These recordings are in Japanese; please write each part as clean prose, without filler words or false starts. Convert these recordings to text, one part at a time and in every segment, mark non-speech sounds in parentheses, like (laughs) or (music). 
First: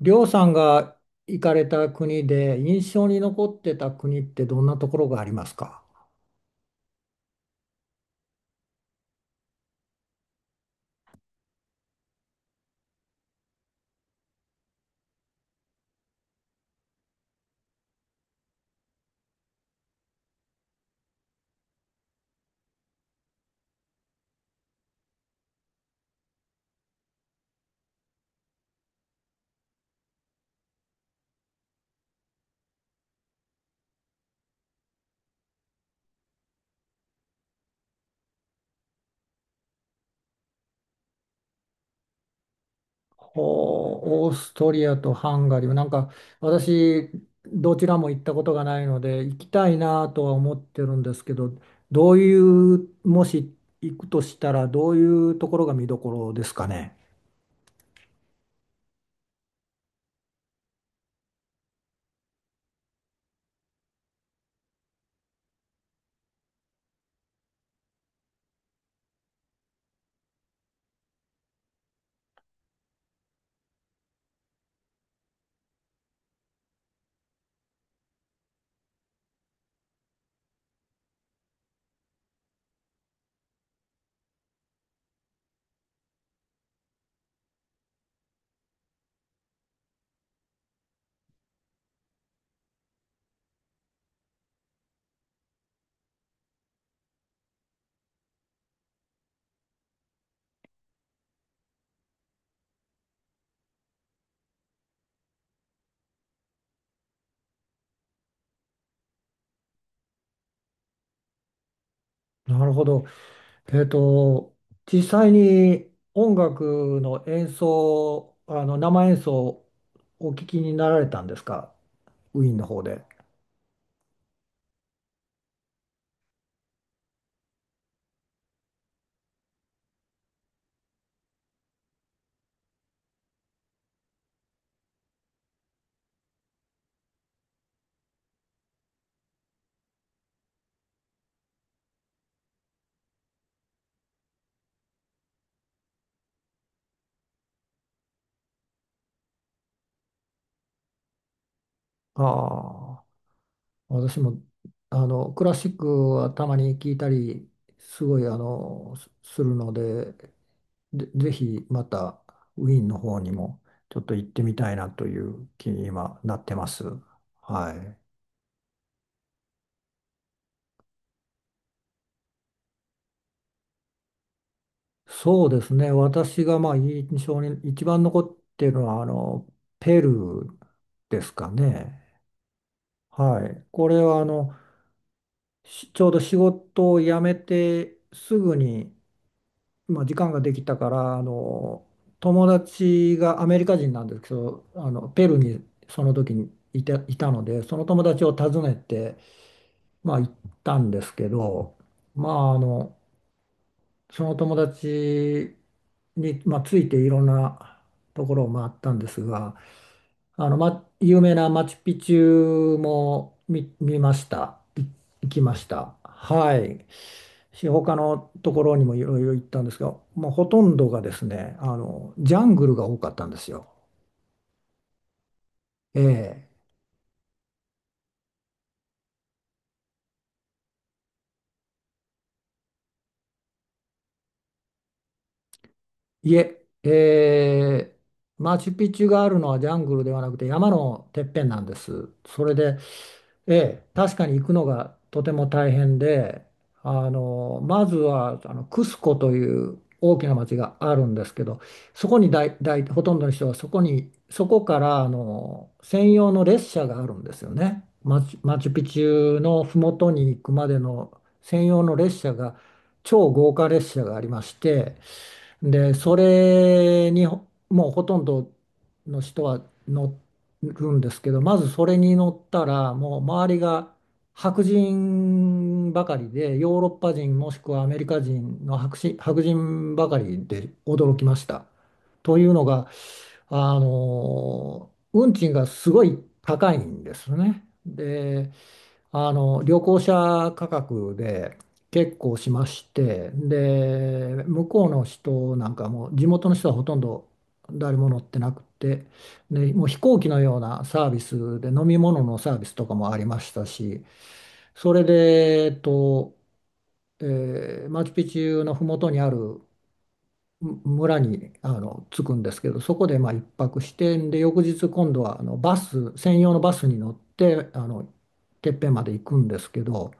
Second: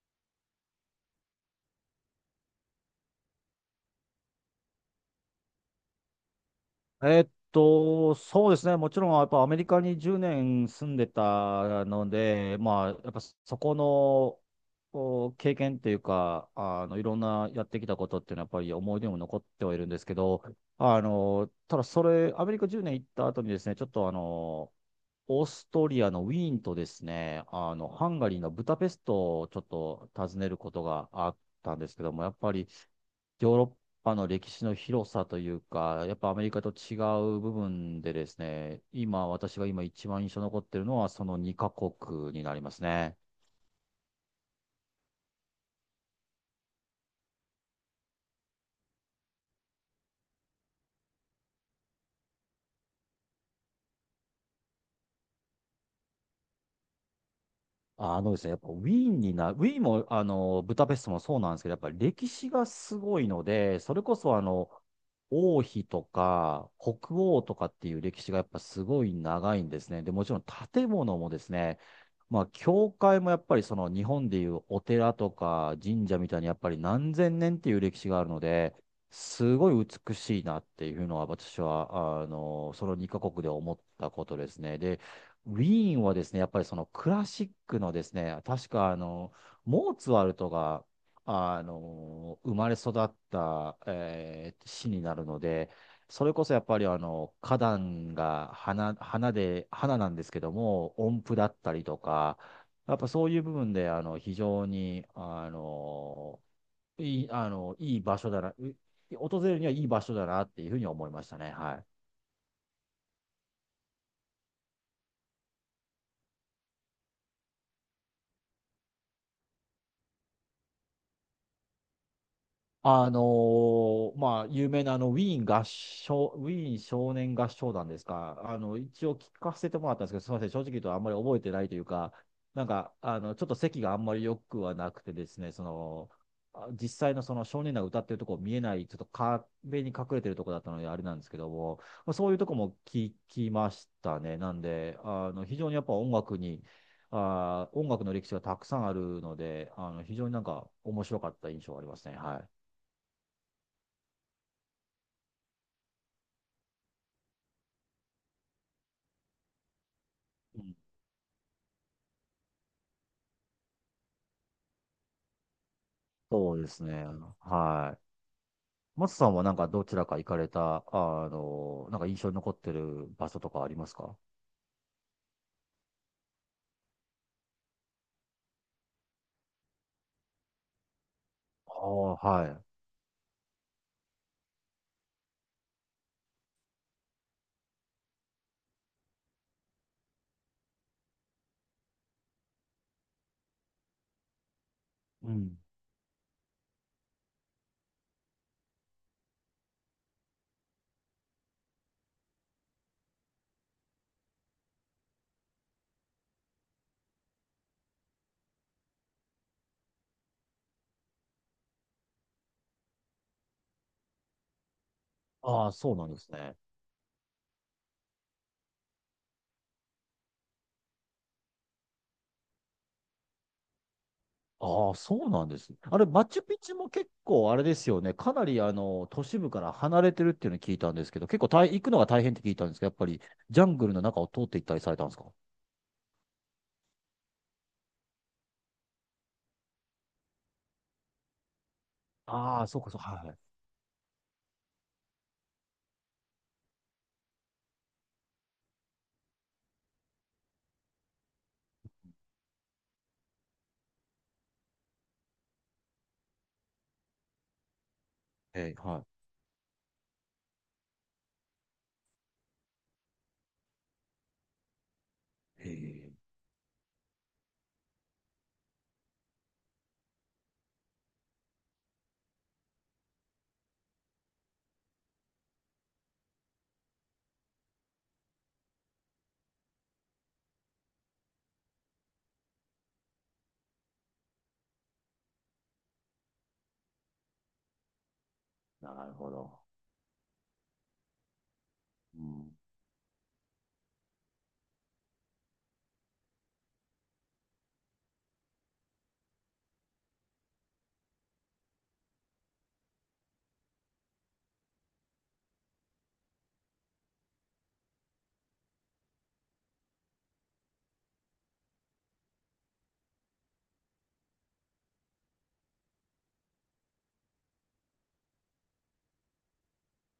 りょうさんが行かれた国で印象に残ってた国ってどんなところがありますか？そうですね。もちろん、やっぱアメリカに10年住んでたので、まあ、やっぱそこのお経験っていうか、いろんなやってきたことっていうのは、やっぱり思い出にも残ってはいるんですけど、ただそれ、アメリカ10年行った後にですね、ちょっとオーストリアのウィーンとですね、ハンガリーのブダペストをちょっと訪ねることがあったんですけども、やっぱりヨーロッパの歴史の広さというか、やっぱアメリカと違う部分でですね、今、私が今一番印象に残ってるのは、その2カ国になりますね。ほう、オーストリアとハンガリー。なんか私、どちらも行ったことがないので行きたいなとは思ってるんですけど、どういう、もし行くとしたらどういうところが見どころですかね。あのですね、やっぱウィーンも、ブダペストもそうなんですけど、やっぱり歴史がすごいので、それこそ王妃とか北欧とかっていう歴史がやっぱすごい長いんですね。で、もちろん建物もですね、まあ、教会もやっぱりその日本でいうお寺とか神社みたいにやっぱり何千年っていう歴史があるので、すごい美しいなっていうのは私は、その2カ国で思ったことですね。で、ウィーンはですね、やっぱりそのクラシックのですね、確かモーツァルトが、生まれ育った、市になるので、それこそやっぱり花壇が花、花で、花なんですけども、音符だったりとか、やっぱそういう部分で、非常に、いい、あの、いい場所だな、訪れるにはいい場所だなっていうふうに思いましたね。はい。なるほど。えっと、実際に音楽の演奏、あの生演奏をお聞きになられたんですか、ウィーンの方で。あのまあ、有名なウィーン少年合唱団ですか、一応聞かせてもらったんですけど、すみません、正直言うとあんまり覚えてないというか、なんかちょっと席があんまり良くはなくてですね、実際のその少年団が歌ってるとこ見えない、ちょっと壁に隠れてるとこだったので、あれなんですけども、まあ、そういうとこも聞きましたね、なんで、非常にやっぱ音楽に、あー、音楽の歴史がたくさんあるので、非常になんか面白かった印象がありますね。はい。ああ、私もあのクラシックはたまに聞いたり、すごいあのすするので、うん。で、ぜひまたウィーンの方にもちょっと行ってみたいなという気に今なっそてうまです。すね。ははい。い。松さんはなんかどちらか行かれた、なんか印象に残ってる場所とかありますか？そうですね。私がまあ印象に一番残っているのはあのペルーですかあね。あ、はい。はい。これはあのしちょうど仕事を辞めてすぐに、まあ、時間ができたからあの友達がアメリカ人なんですけどあのペうルーん。にその時にいたのでその友達を訪ねて、まあ、行ったんですけど、まあ、あのその友達に、まあ、ついていろんなところを回ったんですが、あの、ま、有名なマチュピチュも見ました。行きましああ、そた。うなんですはね。い。他のところにもいろいろ行ったんですが、もうほとんどがですね、あの、ジャングルが多かったんですよ。ああ、そうなんです。あれ、マチュえピチュも結構あれですよね。かなり都市部から離れてるっていうのを聞いたんですけど、結構大行くのが大変って聞いたんですけど、やっぱりジャングルの中を通って行ったりされたんですか？え。いえ、ええ、マチュピチュがあるのはジャングルではなくて山のてっぺんなんです。それああ、で、そうか、そうか。はええ、確かに行くのがとても大変で、あの、まずはあのクスコという大きな町があるんですけど、そこにだい、だい、ほとんどの人はそこに、そこからあの専用の列車があるんですよね。マい。はチュい。ピチはュの麓に行くまでの専用の列車が、超豪華列車がありまして、い。へで、そえ、れにほもうほとんどの人は乗るんですけど、まずそれに乗ったら、もう周りが白人ばかりで、ヨーロッパ人もしくはアメリカ人の白人、白人ばかりで驚きました。というのが、あの、運賃がすごい高いんですね。で、なるほあど。の旅行者価格で結う構しん。まして、で、向こうの人なんかも地元の人はほとんど誰も乗ってなくて、でもう飛行機のようなサービスで飲み物のサービスとかもありましたし、それで、マチュピチュの麓にある村にあの着くんですけど、そこでまあ一泊して、で、翌日今度はあのバス専用のバスに乗ってあのてっぺんまで行くんですけど。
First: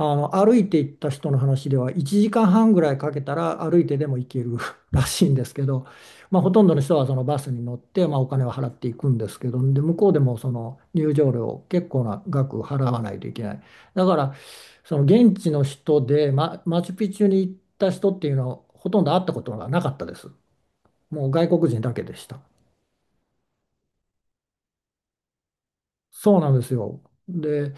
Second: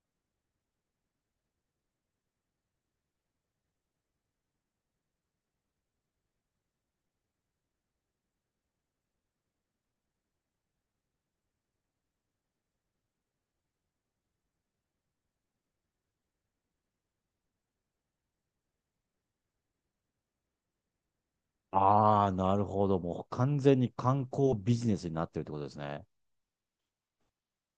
あの、歩いて行った人の話では1時間半ぐらいかけたら歩いてでも行ける (laughs) らしいんですけど、まあ、ほとんどの人はそのバスに乗って、まあ、お金を払っていくんですけど、で、向こうでもその入場料結構な額払わないといけない。だから、その現地の人で、ま、マチュピチュに行った人っていうのはほとんど会ったことがなかったです。もう外国人だけであしあ、た。なるほど。もう完全に観光ビジネスになってるってことですね。そうなんですよ。で、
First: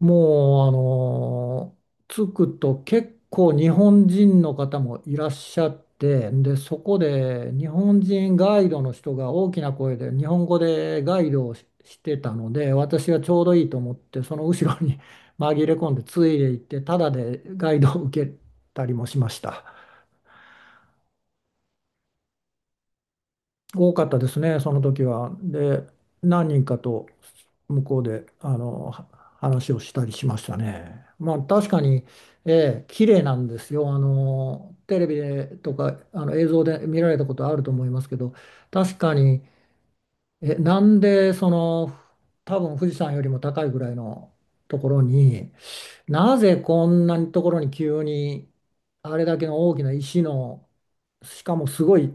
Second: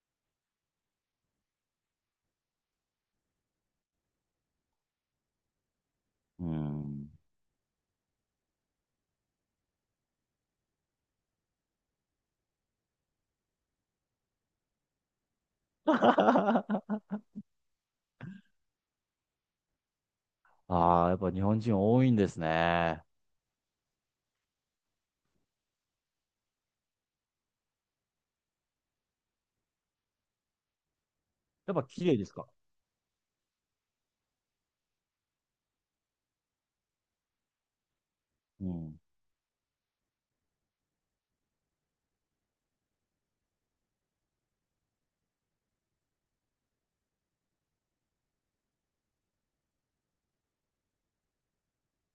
もう、あの着くと結構日本人の方もいらっしゃって、うで、そこん。で日本人ガイドの人が大きな声で日本語でガイドをし、してたので、私はちょうどいいと思って、その後ろに (laughs) 紛れ込んでついでいって、(laughs) ただでガイドを受けたりもしました。ああ、やっぱ日本人多いんですね。多かったですね、その時は。で、何人かと向こうであのは話をしたりしましたね。まあ確やっかぱに、綺麗ですか？ええ、綺麗なんですよ。あのテレビでとかあの映像で見られたことあると思いますけど、う確ん。かに、え、なんでその多分富士山よりも高いぐらいのところになぜこんなところに急にあれだけの大きな石のしかもすごい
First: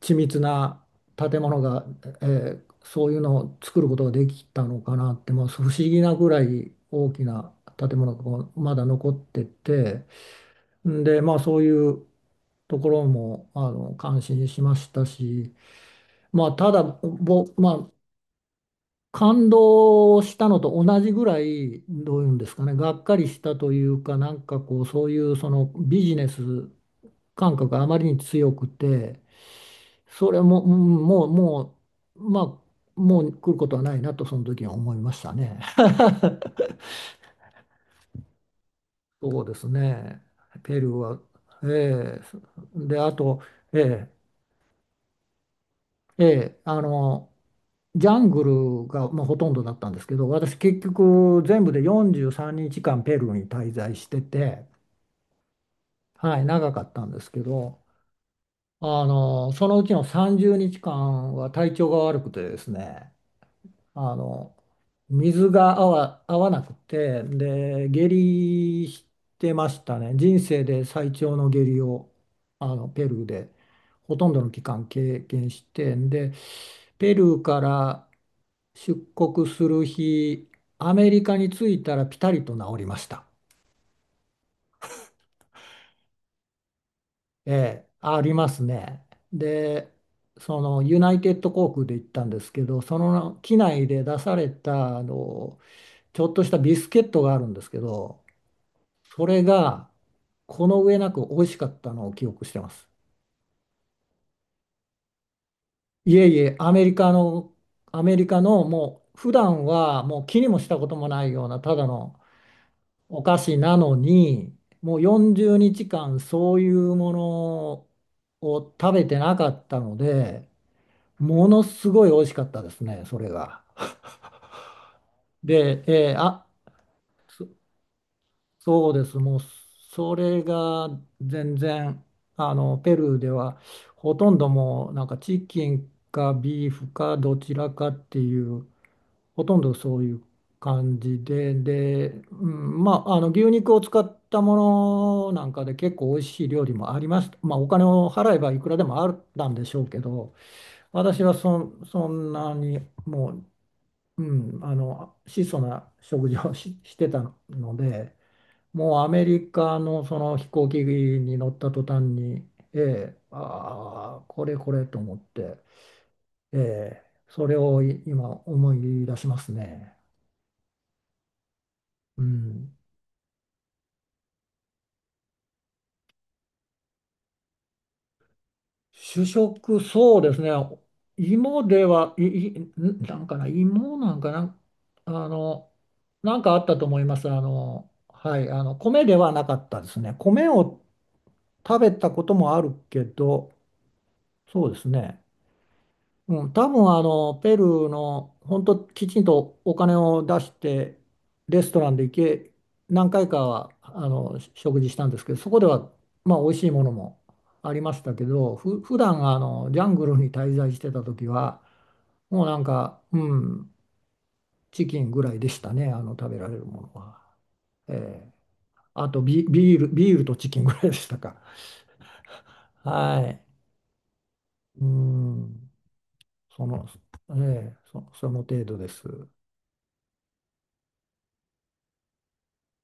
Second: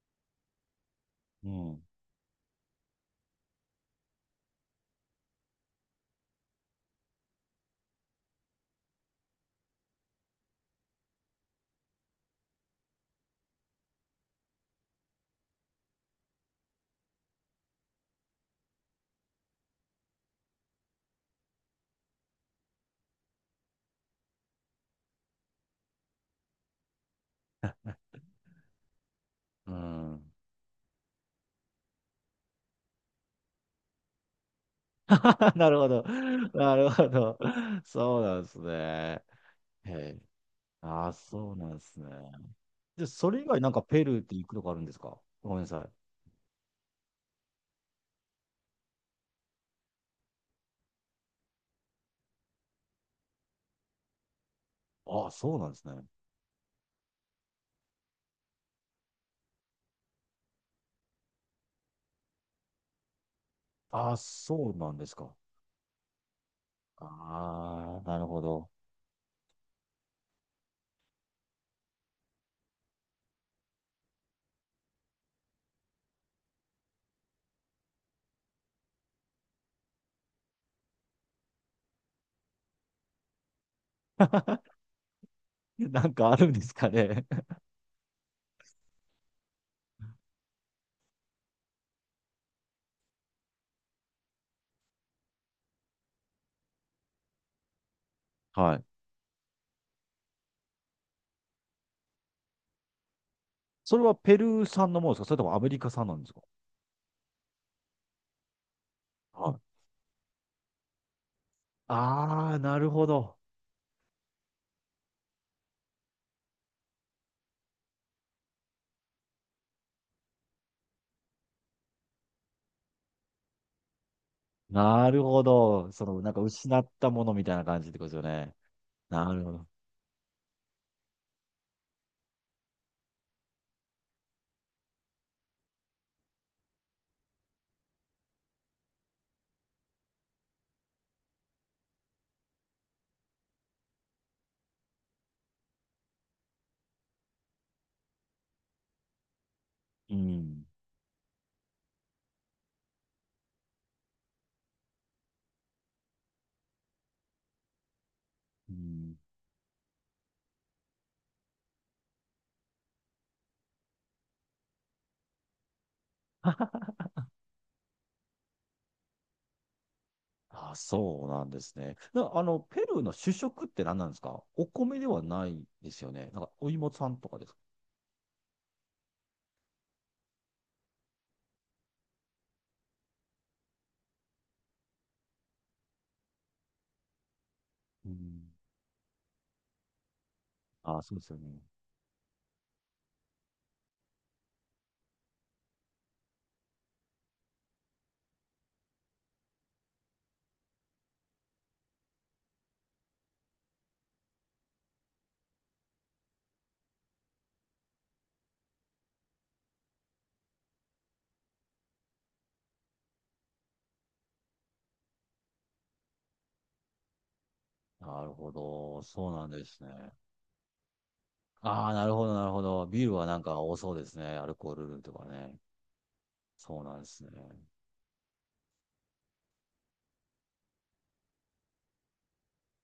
緻密な建う物ん。が、えーそういうのを作ることができたのかなってもう不思議なぐらい大きな建物がこうまだ残ってて、んでまあそういうところもあの感心しましたし、まあただぼ、まあ、感動したのと同じぐらい、どういうんですかね、がっかりしたというか、なんかこう、そういうそのビジネス感覚があまりに強くて、うそん。れも、うんもう、もう、まあ、もう来ることはないなと、その時は思いました (laughs) ね。なるほど。な (laughs) るほど。そうなんですね。そうですへえ。ね、ペルーああ、は、そうえなんですね。で、で、あそれと、以外なんえかペえルーって行くとこあるんですか？ごめんなさい。えあの、ジャングルがまあほとんどだったんですけど、私結局全部で43日間ペルーに滞在してて、ああ、そうなんですね。はい、長かったんですけど、あの、そのうちの30日間は体調が悪くてですね、あああ、の、そうなんですか。水が合わ、合わなくて、で、ああ、下なるほど。痢してましたね。人生で最長の下痢を、あの、ペルーでほとんどの期間経験して、で、ペルーから出国する日、アメリカに着いたらピタリと治りました。(laughs) なんかあるんですかね？え (laughs) え、ありますね。で、そのユナイテッド航空で行ったんですけど、その機内で出されたあのちょっとしたビスケットがあるんですけど、はい。それがこの上なく美味しかったのを記憶してます。それはペルー産のものですか？それともアメリカ産ないんでえすいか？え、アメリカのもう普は段い。はもう気にもしたこともないようなただのああ、なるほおど。菓子なのに、もう40日間そういうものを食べてなかったので、ものすごい美味しかったですね、それが。なるほで、ど。その、なんか失ったものみそ、たいな感じってことですよね。そうです、なもうるほど。それが全然、あの、ペルーではほとんどもうなんかチキンかビーフかどちらかっていうほとんどそういう感じで、で、うん、まあ、あの牛肉を使ったものなんかで結構美味しい料理もあります。まあ、お金を払えばいくらでもあったんでしょうけうど、ん。私はそんなにもう、うん、あの質素な食事をし、してたので、うもうアん。メリカのその飛行機に乗った途端に、ええ、ああ、これこれと思って、ええ、それを今思い出しますね。あ、そうなんですね。うな、あの、ん、ペルーの主食って何なんですか？お米ではないですよね。なんか、お芋さんとかですか？主食、そうですね。芋では、い、い、んなんかな、芋なんかな、あの、なんかあったと思います。あの、うはい、ん。あの、米ではなかったですね。米をあ、そうですよね。食べたこともあるけど、そうですね。うん、多分あのペルーの本当きちんとお金を出してレストランで行け何回かはあのし食事したんですけど、そこではまあ美味しいものもありましたけど、普段あのジャングルに滞在してた時はもうなんか、うん、チキンぐらいでしたねあの食べられるものは、なえるえ。ほど。あとそうなんでビーすル、ね。ビールとチキンぐらいでしたか。ああ、なるほど、なるほど。ビールははない、んか多そうですね。アルコーうルとかね。ん、そそうの、なんですね。ええ、そその程度です。